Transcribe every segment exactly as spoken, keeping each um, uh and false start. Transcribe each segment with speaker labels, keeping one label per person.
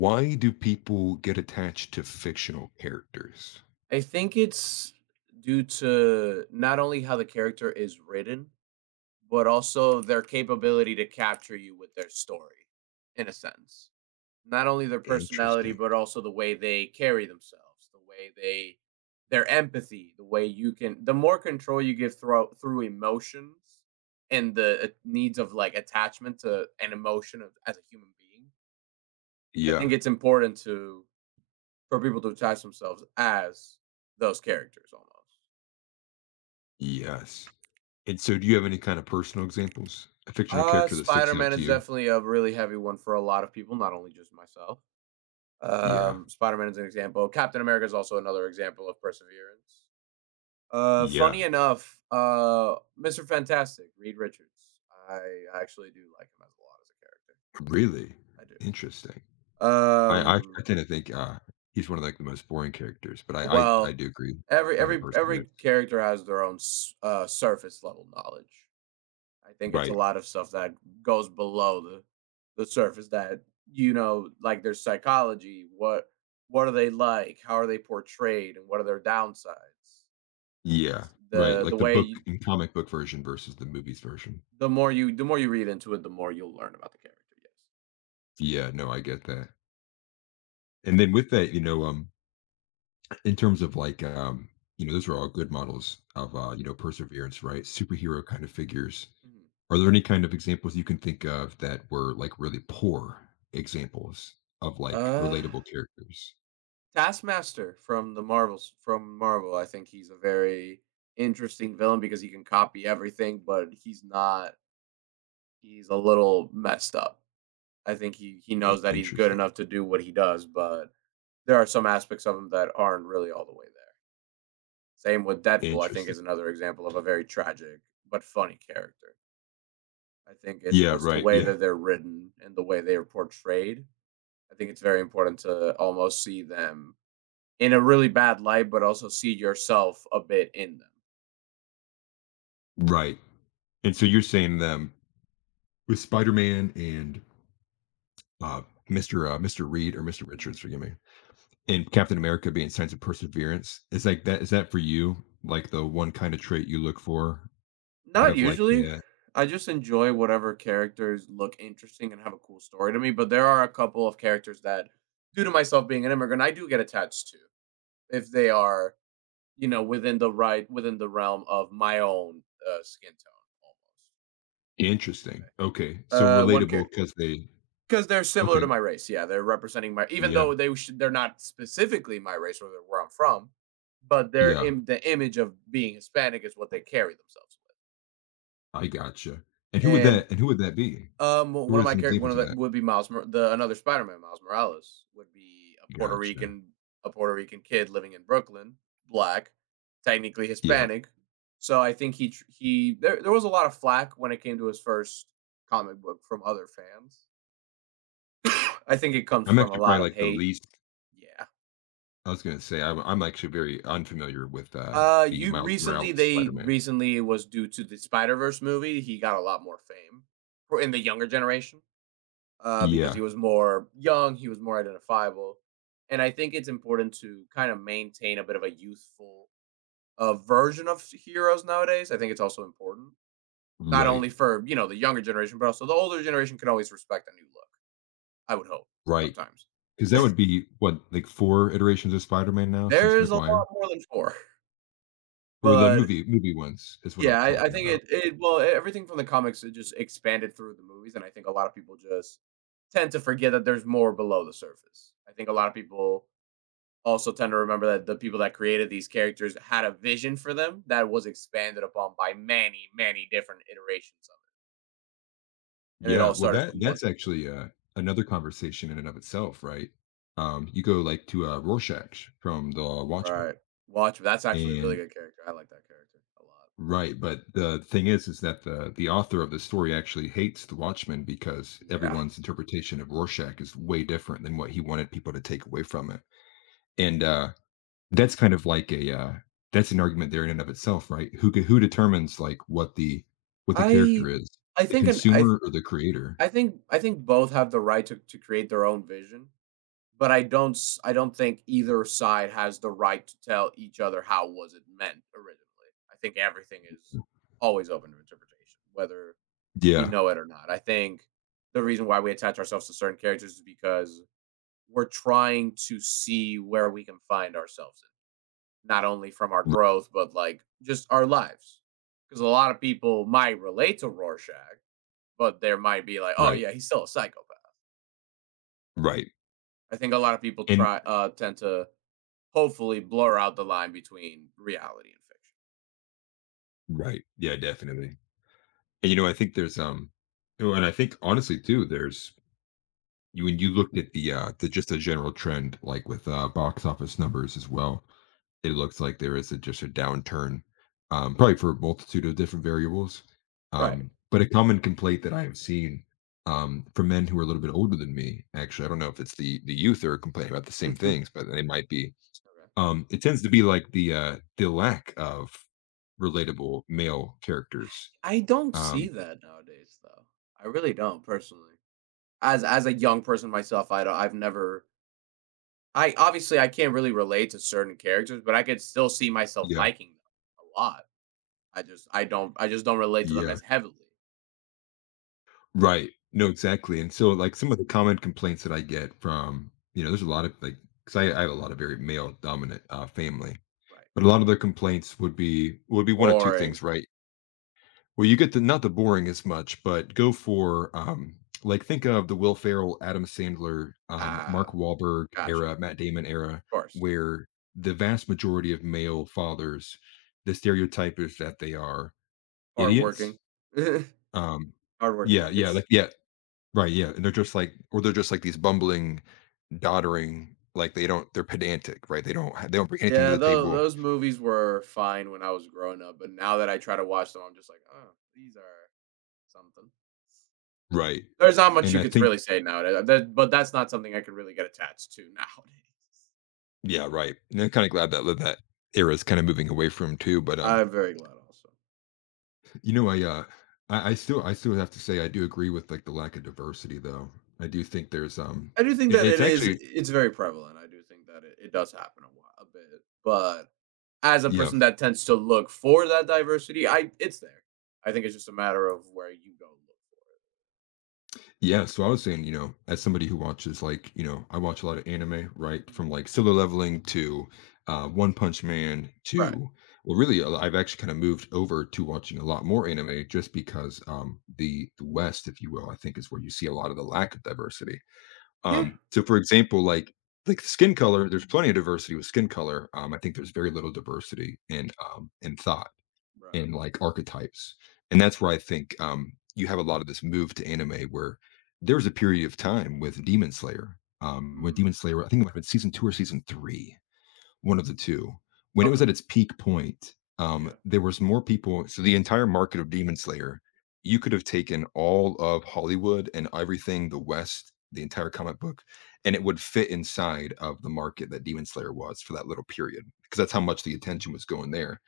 Speaker 1: Why do people get attached to fictional characters?
Speaker 2: I think it's due to not only how the character is written, but also their capability to capture you with their story, in a sense. Not only their personality,
Speaker 1: Interesting.
Speaker 2: but also the way they carry themselves, the way they, their empathy, the way you can, the more control you give through through emotions and the uh, needs of like attachment to an emotion of, as a human being. I think
Speaker 1: Yeah.
Speaker 2: it's important to for people to attach themselves as those characters almost.
Speaker 1: Yes. And so do you have any kind of personal examples? A fictional
Speaker 2: Uh,
Speaker 1: character that sticks out
Speaker 2: Spider-Man
Speaker 1: to
Speaker 2: is
Speaker 1: you?
Speaker 2: definitely a really heavy one for a lot of people, not only just myself.
Speaker 1: Yeah.
Speaker 2: Um, Spider-Man is an example. Captain America is also another example of perseverance. Uh, funny
Speaker 1: Yeah.
Speaker 2: enough, uh, Mister Fantastic, Reed Richards. I actually do like him as a lot as
Speaker 1: Really?
Speaker 2: a character.
Speaker 1: Interesting.
Speaker 2: I do.
Speaker 1: I I,
Speaker 2: Um,
Speaker 1: I tend to think uh he's one of like the most boring characters, but I I, I
Speaker 2: well,
Speaker 1: do agree.
Speaker 2: every
Speaker 1: Kind of
Speaker 2: every every
Speaker 1: perseverance.
Speaker 2: character has their own s- uh, surface level knowledge. I think it's a
Speaker 1: Right.
Speaker 2: lot of stuff that goes below the the surface that you know, like their psychology, what what are they like, how are they portrayed, and what are their downsides. I think
Speaker 1: Yeah.
Speaker 2: it's
Speaker 1: Right.
Speaker 2: the the
Speaker 1: Like the
Speaker 2: way
Speaker 1: book
Speaker 2: you,
Speaker 1: and comic book version versus the movies version.
Speaker 2: the more you the more you read into it, the more you'll learn about the character.
Speaker 1: Yeah, no, I get that. And then with that, you know, um in terms of like um you know those are all good models of uh you know perseverance, right? Superhero kind of figures,
Speaker 2: Yes. Mhm.
Speaker 1: are there any kind of examples you can think of that were like really poor examples of like
Speaker 2: Uh,
Speaker 1: relatable characters?
Speaker 2: Taskmaster from the Marvels from Marvel. I think he's a very interesting villain because he can copy everything, but he's not. He's a little messed up. I think he he
Speaker 1: I-
Speaker 2: knows that he's good
Speaker 1: interesting,
Speaker 2: enough to do what he does, but there are some aspects of him that aren't really all the way there. Same with Deadpool, I think
Speaker 1: interesting.
Speaker 2: is another example of a very tragic but funny character. I think it's
Speaker 1: Yeah,
Speaker 2: just the
Speaker 1: right,
Speaker 2: way
Speaker 1: yeah.
Speaker 2: that they're written and the way they are portrayed. I think it's very important to almost see them in a really bad light, but also see yourself a bit in them.
Speaker 1: Right, and so you're saying them with Spider-Man and uh mr uh Mr. Reed, or Mr. Richards, forgive me, and Captain America being signs of perseverance. Is, like, that, is that for you, like the one kind of trait you look for out
Speaker 2: Not
Speaker 1: of like
Speaker 2: usually.
Speaker 1: the.
Speaker 2: I just enjoy whatever characters look interesting and have a cool story to me, but there are a couple of characters that, due to myself being an immigrant, I do get attached to if they are, you know, within the right within the realm of my own uh, skin tone, almost. I guess you could say.
Speaker 1: Interesting. Okay, so
Speaker 2: Uh, one
Speaker 1: relatable
Speaker 2: character
Speaker 1: because they.
Speaker 2: because they're similar to
Speaker 1: Okay,
Speaker 2: my race. Yeah, they're representing my, even
Speaker 1: yeah,
Speaker 2: though they should, they're not specifically my race or where I'm from, but they're
Speaker 1: yeah,
Speaker 2: in the image of being Hispanic is what they carry themselves
Speaker 1: I gotcha. And
Speaker 2: with,
Speaker 1: who would
Speaker 2: and
Speaker 1: that and who would that be?
Speaker 2: Um, well, one
Speaker 1: Who
Speaker 2: of
Speaker 1: are
Speaker 2: my
Speaker 1: some
Speaker 2: character, one
Speaker 1: examples
Speaker 2: of
Speaker 1: of
Speaker 2: that
Speaker 1: that?
Speaker 2: would be Miles, Mor- the another Spider-Man, Miles Morales, would be a Puerto
Speaker 1: Gotcha.
Speaker 2: Rican, a Puerto Rican kid living in Brooklyn, black, technically
Speaker 1: Yeah,
Speaker 2: Hispanic. So I think he tr- he there there was a lot of flack when it came to his first comic book from other fans. I think it comes
Speaker 1: I'm
Speaker 2: from a
Speaker 1: actually
Speaker 2: lot
Speaker 1: probably,
Speaker 2: of
Speaker 1: like, the
Speaker 2: hate.
Speaker 1: least.
Speaker 2: Yeah.
Speaker 1: I was gonna say, I'm I'm actually very unfamiliar with, uh,
Speaker 2: Uh,
Speaker 1: the
Speaker 2: you
Speaker 1: Miles Morales
Speaker 2: recently they
Speaker 1: Spider-Man.
Speaker 2: recently it was due to the Spider Verse movie. He got a lot more fame for in the younger generation. uh, because he
Speaker 1: Yeah,
Speaker 2: was more young, he was more identifiable. And I think it's important to kind of maintain a bit of a youthful uh, version of heroes nowadays. I think it's also important, not
Speaker 1: right,
Speaker 2: only for, you know, the younger generation, but also the older generation can always respect a new look. I would hope
Speaker 1: right.
Speaker 2: sometimes.
Speaker 1: Because that would be, what, like, four iterations of Spider-Man now since
Speaker 2: There is a
Speaker 1: McGuire.
Speaker 2: lot more than four,
Speaker 1: Or the
Speaker 2: but
Speaker 1: movie movie ones is what I'm
Speaker 2: yeah, I, I
Speaker 1: talking
Speaker 2: think
Speaker 1: about.
Speaker 2: it, it, well, e, everything from the comics, it just expanded through the movies. And I think a lot of people just tend to forget that there's more below the surface. I think a lot of people also tend to remember that the people that created these characters had a vision for them that was expanded upon by many, many different iterations of it. And it
Speaker 1: Yeah,
Speaker 2: all
Speaker 1: well,
Speaker 2: started
Speaker 1: that
Speaker 2: from one
Speaker 1: that's
Speaker 2: single
Speaker 1: actually, uh, another conversation in and of itself, right? Um, you go, like, to, uh, Rorschach from The Watchmen,
Speaker 2: Right. Watch that's actually a really
Speaker 1: and.
Speaker 2: good character. I like that character a lot.
Speaker 1: Right, but the thing is is that the the author of the story actually hates The Watchmen because
Speaker 2: Yeah.
Speaker 1: everyone's interpretation of Rorschach is way different than what he wanted people to take away from it, and, uh, that's kind of like a, uh that's an argument there in and of itself, right? Who c
Speaker 2: Mhm.
Speaker 1: who determines, like, what the what the
Speaker 2: I
Speaker 1: character is?
Speaker 2: I
Speaker 1: The
Speaker 2: think an I th-
Speaker 1: consumer or the creator?
Speaker 2: I think I think both have the right to to create their own vision. But I don't s I don't think either side has the right to tell each other how was it meant originally. I think everything is always open to interpretation, whether we
Speaker 1: Yeah.
Speaker 2: know it or not. I think the reason why we attach ourselves to certain characters is because we're trying to see where we can find ourselves in, not only from our
Speaker 1: R
Speaker 2: growth, but like just our lives. Because a lot of people might relate to Rorschach, but there might be like, oh
Speaker 1: right,
Speaker 2: yeah, he's still a psychopath.
Speaker 1: right.
Speaker 2: I think a lot of people
Speaker 1: And
Speaker 2: try uh tend to hopefully blur out the line between reality and fiction.
Speaker 1: right, yeah, definitely. And, you know, I think there's, um, you know, and I think honestly too, there's you when you looked at the, uh, the just a general trend, like with, uh, box office numbers as well, it looks like there is a, just a downturn, um, probably for a multitude of different variables.
Speaker 2: Right.
Speaker 1: Um, but a common complaint that I have seen, um, from men who are a little bit older than me, actually, I don't know if it's the the youth are complaining about the same
Speaker 2: Mhm.
Speaker 1: things, but they might be.
Speaker 2: Okay.
Speaker 1: Um, it tends to be like the, uh, the lack of relatable male characters.
Speaker 2: I don't see
Speaker 1: Um,
Speaker 2: that nowadays though. I really don't personally. As as a young person myself, I don't I've never I obviously I can't really relate to certain characters, but I could still see myself
Speaker 1: yeah,
Speaker 2: liking them a lot. I just I don't I just don't relate to them
Speaker 1: yeah,
Speaker 2: as heavily.
Speaker 1: right. No, exactly, and so, like, some of the common complaints that I get from, you know, there's a lot of, like, cause I I have a lot of very male-dominant, uh, family,
Speaker 2: Right.
Speaker 1: but a lot of their complaints would be would be one of two
Speaker 2: Boring.
Speaker 1: things, right? Well, you get the not the boring as much, but go for, um, like, think of the Will Ferrell, Adam Sandler, um, Mark
Speaker 2: Ah,
Speaker 1: Wahlberg
Speaker 2: gotcha.
Speaker 1: era,
Speaker 2: Of
Speaker 1: Matt Damon era,
Speaker 2: course.
Speaker 1: where the vast majority of male fathers, the stereotype is that they are idiots.
Speaker 2: Hardworking.
Speaker 1: Um,
Speaker 2: Hardworking
Speaker 1: yeah, yeah,
Speaker 2: idiots.
Speaker 1: like, yeah, right, yeah, and they're just like or they're just like these bumbling, doddering, like they don't they're pedantic, right? They don't ha they don't bring anything to
Speaker 2: Yeah,
Speaker 1: the
Speaker 2: tho
Speaker 1: table.
Speaker 2: those movies were fine when I was growing up, but now that I try to watch them, I'm just like, "Oh, these are something."
Speaker 1: Right,
Speaker 2: There's not much
Speaker 1: and
Speaker 2: you
Speaker 1: I
Speaker 2: could
Speaker 1: think.
Speaker 2: really say nowadays, uh, that but that's not something I could really get attached to nowadays.
Speaker 1: Yeah, right, and I'm kinda glad that that era is kinda moving away from 'em too, but, um,
Speaker 2: I'm very glad also.
Speaker 1: you know, I, uh, I I still I still have to say I do agree with, like, the lack of diversity, though. I do think there's, um,
Speaker 2: I do think
Speaker 1: I
Speaker 2: that it
Speaker 1: it's
Speaker 2: is
Speaker 1: actually.
Speaker 2: it's very prevalent, I do think that it it does happen a lot a bit, but as a
Speaker 1: Yeah.
Speaker 2: person that tends to look for that diversity, I it's there. I think it's just a matter of where you go look.
Speaker 1: Yeah, so I was saying, you know, as somebody who watches like, you know, I watch a lot of anime, right?
Speaker 2: Mhm.
Speaker 1: From like Solo Leveling to uh, One Punch Man
Speaker 2: Right.
Speaker 1: to, well, really, uh, I've actually kind of moved over to watching a lot more anime just because um, the the West, if you will, I think is where you see a lot of the lack of diversity.
Speaker 2: Yeah.
Speaker 1: Um, so, for example, like like skin color, there's plenty of diversity with skin color. Um, I think there's very little diversity in, um, in thought
Speaker 2: Right.
Speaker 1: and like archetypes. And that's where I think, um, you have a lot of this move to anime where there was a period of time with Demon Slayer, um, when Demon
Speaker 2: Mm,
Speaker 1: Slayer, I think it might have been season two or season three, one of the two, when it
Speaker 2: okay.
Speaker 1: was at its peak point. Um,
Speaker 2: Yeah.
Speaker 1: there was more people. So the entire market of Demon Slayer, you could have taken all of Hollywood and everything, the West, the entire comic book, and it would fit inside of the market that Demon Slayer was for that little period, because that's how much the attention was going there.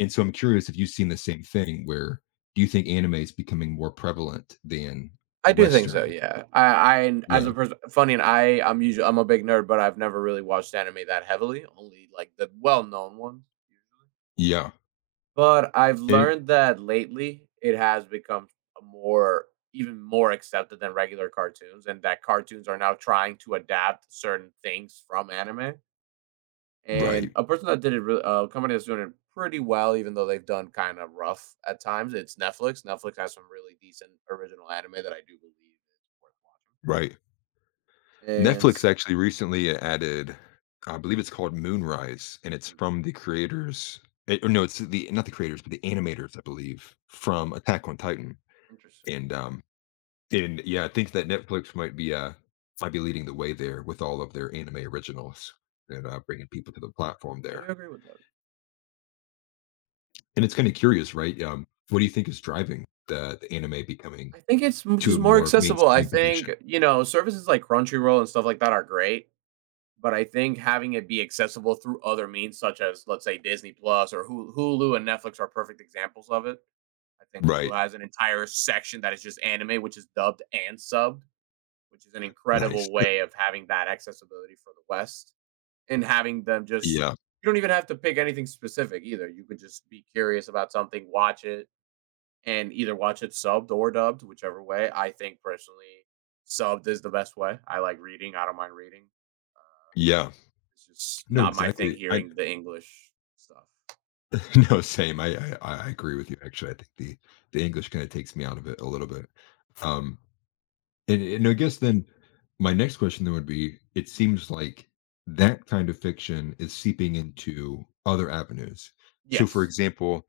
Speaker 1: And so I'm curious, if you've seen the same thing, where do you think anime is becoming more prevalent than
Speaker 2: I do think so,
Speaker 1: Western?
Speaker 2: yeah. I I as
Speaker 1: Yeah.
Speaker 2: a person funny and I I'm usually I'm a big nerd, but I've never really watched anime that heavily, only like the well-known ones.
Speaker 1: Yeah.
Speaker 2: But I've
Speaker 1: It
Speaker 2: learned that lately it has become a more even more accepted than regular cartoons, and that cartoons are now trying to adapt certain things from anime. And
Speaker 1: Right.
Speaker 2: a person that did it really a company that's doing it pretty well, even though they've done kind of rough at times, it's Netflix. Netflix has some really decent original anime that I do believe is worth
Speaker 1: Right.
Speaker 2: watching. And
Speaker 1: Netflix actually recently
Speaker 2: Mhm,
Speaker 1: added, I believe it's called Moonrise, and it's
Speaker 2: mm,
Speaker 1: from the creators. Eh, or no, it's the not the creators, but the animators, I believe, from Attack on Titan.
Speaker 2: interesting.
Speaker 1: And um and yeah, I think that Netflix might be, uh might be leading the way there with all of their anime originals and, uh, bringing people to the platform
Speaker 2: I do
Speaker 1: there.
Speaker 2: agree with that.
Speaker 1: And it's kinda curious, right? Um, what do you think is driving the the anime becoming
Speaker 2: I think it's m
Speaker 1: to a
Speaker 2: just more
Speaker 1: more
Speaker 2: accessible. I
Speaker 1: mainstream
Speaker 2: think,
Speaker 1: position?
Speaker 2: you know, services like Crunchyroll and stuff like that are great, but I think having it be accessible through other means such as, let's say, Disney Plus or Hul Hulu and Netflix are perfect examples of it. I think Hulu
Speaker 1: Right.
Speaker 2: has an entire section that is just anime, which is dubbed and subbed, which is an
Speaker 1: Nice.
Speaker 2: incredible way of having that accessibility for the West and having them just
Speaker 1: Yeah.
Speaker 2: you don't even have to pick anything specific either. You could just be curious about something, watch it, and either watch it subbed or dubbed, whichever way. I think personally, subbed is the best way. I like reading. I don't mind reading.
Speaker 1: Yeah.
Speaker 2: It's just
Speaker 1: No,
Speaker 2: not my thing
Speaker 1: exactly. I.
Speaker 2: hearing the English stuff.
Speaker 1: No, same. I I I I agree with you, actually. I think the the English kinda takes me out of it a little bit. Um, and and I guess then my next question then would be, it seems like that kind of fiction is seeping into other avenues. So, for
Speaker 2: Yes.
Speaker 1: example,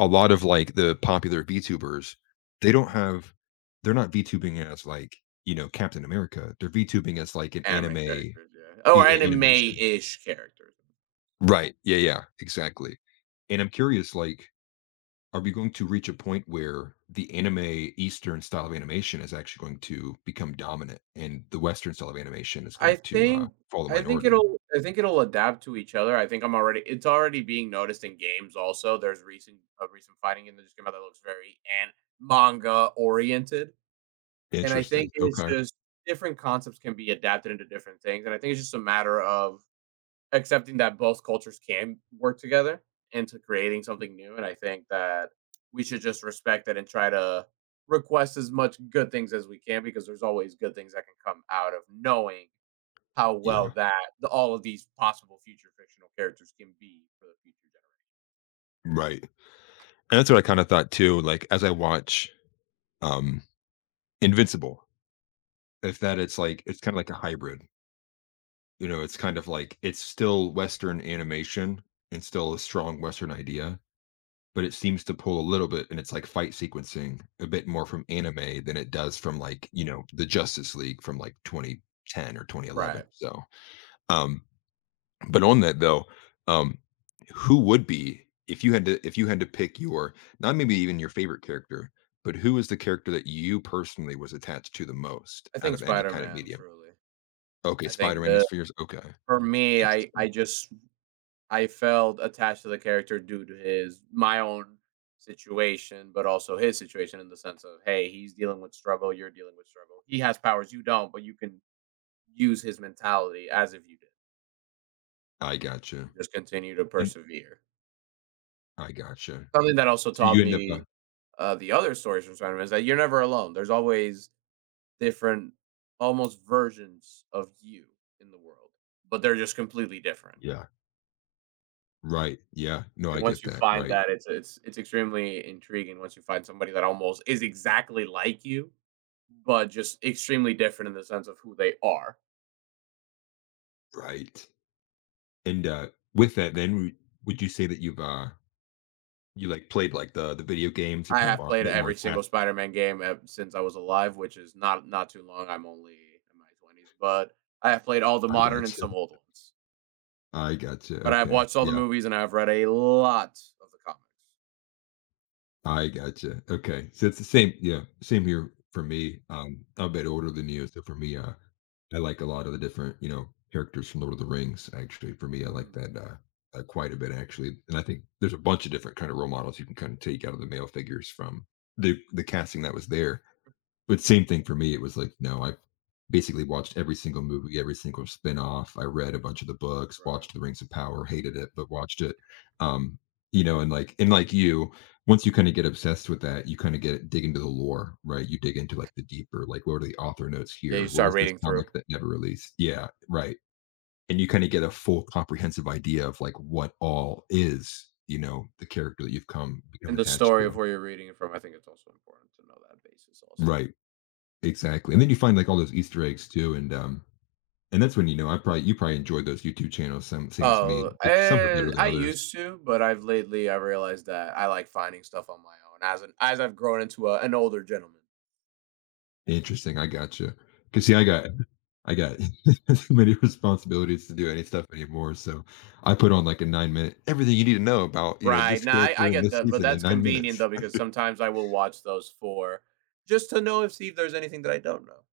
Speaker 1: a lot of like the popular VTubers, they don't
Speaker 2: Mm,
Speaker 1: have they're not VTubing as like, you know, Captain America. They're VTubing as like an
Speaker 2: anime
Speaker 1: anime i-
Speaker 2: characters, yeah. Oh, or
Speaker 1: a- animation.
Speaker 2: anime-ish characters.
Speaker 1: Right. Yeah, yeah, exactly. And I'm curious, like, are we going to reach a point where the anime Eastern style of animation is actually going to become dominant and the Western style of animation is
Speaker 2: I
Speaker 1: going to, uh,
Speaker 2: think
Speaker 1: fall the
Speaker 2: I think
Speaker 1: minority?
Speaker 2: it'll I think it'll adapt to each other. I think I'm already it's already being noticed in games also. There's recent a recent fighting in the game that looks very and manga oriented. And I
Speaker 1: Interesting.
Speaker 2: think it's
Speaker 1: Okay.
Speaker 2: just different concepts can be adapted into different things, and I think it's just a matter of accepting that both cultures can work together into creating something new, and I think that we should just respect that and try to request as much good things as we can because there's always good things that can come out of knowing how well
Speaker 1: Yeah.
Speaker 2: that the all of these possible future fictional characters can be for the future
Speaker 1: Right. And that's what I kind of thought too. Like, as I watch, um Invincible, if that. it's like it's kinda like a hybrid, you know, it's kind of like it's still Western animation and still a strong Western idea, but it seems to pull a little bit and it's like fight sequencing a bit more from anime than it does from like, you know, the Justice League from like twenty ten or
Speaker 2: generation.
Speaker 1: twenty eleven
Speaker 2: Right.
Speaker 1: or so. Um, but on that though, um, who would be, if you had to if you had to pick your not maybe even your favorite character, but who is the character that you personally was attached to the most
Speaker 2: I
Speaker 1: out
Speaker 2: think
Speaker 1: of any kind of
Speaker 2: Spider-Man,
Speaker 1: medium?
Speaker 2: truly.
Speaker 1: Okay,
Speaker 2: I think
Speaker 1: Spider-Man
Speaker 2: that
Speaker 1: is fierce, okay,
Speaker 2: for me, I I
Speaker 1: interesting.
Speaker 2: just I felt attached to the character due to his my own situation, but also his situation in the sense of, hey, he's dealing with struggle, you're dealing with struggle. He has powers you don't, but you can use his mentality as if you did.
Speaker 1: I gotcha,
Speaker 2: Just continue to
Speaker 1: and
Speaker 2: persevere.
Speaker 1: I gotcha.
Speaker 2: Something that also
Speaker 1: So
Speaker 2: taught
Speaker 1: you end up, uh
Speaker 2: me uh, the other stories from Spider-Man is that you're never alone. There's always different, almost versions of you in the world, but they're just completely different.
Speaker 1: yeah, right, yeah, no,
Speaker 2: And
Speaker 1: I get
Speaker 2: once you
Speaker 1: that,
Speaker 2: find
Speaker 1: right,
Speaker 2: that, it's it's it's extremely intriguing once you find somebody that almost is exactly like you, but just extremely different in the sense of who they are.
Speaker 1: right, and, uh, with that then, would would you say that you've, uh, you, like, played, like, the the video games, you're
Speaker 2: I
Speaker 1: probably
Speaker 2: have
Speaker 1: more a
Speaker 2: played
Speaker 1: bit more
Speaker 2: every single
Speaker 1: attached.
Speaker 2: Spider-Man game ev- since I was alive, which is not not too long. I'm only in my twenties, but I have played all the
Speaker 1: I
Speaker 2: modern and
Speaker 1: gotcha,
Speaker 2: some old ones.
Speaker 1: I gotcha,
Speaker 2: But I've
Speaker 1: okay,
Speaker 2: watched all the
Speaker 1: yeah.
Speaker 2: movies and I've read a lot of the comics.
Speaker 1: I gotcha. Okay. So it's the same. Yeah, same here for me. Um, I'm a bit older than you, so for me, uh, I like a lot of the different, you know, characters from Lord of the Rings. Actually, for me, I like
Speaker 2: Mm,
Speaker 1: that, uh, uh, quite a bit actually, and I think there's a bunch of different kind of role models you can kind of take out of the male figures from the the casting that was there. But same thing for me, it was like, no, I basically watched every single movie, every single spin-off. I read a bunch of the books,
Speaker 2: right.
Speaker 1: watched The Rings of Power, hated it, but watched it. Um, you know, and like and like you, once you kind of get obsessed with that, you kind of get dig into the lore, right? You dig into like the deeper, like what are the author notes
Speaker 2: Yeah, you
Speaker 1: here? What
Speaker 2: start
Speaker 1: was this
Speaker 2: reading through.
Speaker 1: comic that never released? Yeah, right. And you kind of get a full comprehensive idea of like what all is, you know, the character that you've come become
Speaker 2: And the
Speaker 1: attached
Speaker 2: story
Speaker 1: to.
Speaker 2: of where you're reading it from, I think it's also important to know that basis also.
Speaker 1: Right. Exactly. And then you find like all those Easter eggs too. And um and that's when you know I probably you probably enjoyed those YouTube channels, same same as me,
Speaker 2: Oh,
Speaker 1: but some are
Speaker 2: eh,
Speaker 1: better than
Speaker 2: I
Speaker 1: others.
Speaker 2: used to, but I've lately I realized that I like finding stuff on my own as an as I've grown into a, an older gentleman.
Speaker 1: Interesting, I got you because, see, I got I got so many responsibilities to do any stuff anymore, so I put on, like, a nine minute everything you need to know about, you know,
Speaker 2: Right.
Speaker 1: this
Speaker 2: Now I,
Speaker 1: character
Speaker 2: I
Speaker 1: in
Speaker 2: get
Speaker 1: this
Speaker 2: that, but
Speaker 1: season in
Speaker 2: that's
Speaker 1: nine
Speaker 2: convenient
Speaker 1: minutes.
Speaker 2: though because sometimes I will watch those for just to know if see if there's anything that I don't know.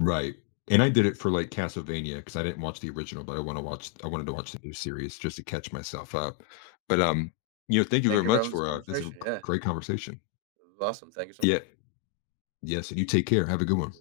Speaker 1: Right, and I did it for, like, Castlevania because I didn't watch the original, but I wanna watch I wanted to watch the new series just to catch myself up. But, um, you know, thank you
Speaker 2: Thank
Speaker 1: very
Speaker 2: you for
Speaker 1: much
Speaker 2: having this
Speaker 1: for, uh, this is a
Speaker 2: conversation. Yeah, it
Speaker 1: great conversation.
Speaker 2: was awesome. Thank you so
Speaker 1: Yeah.
Speaker 2: much.
Speaker 1: Yes, and you take care. Have a good one.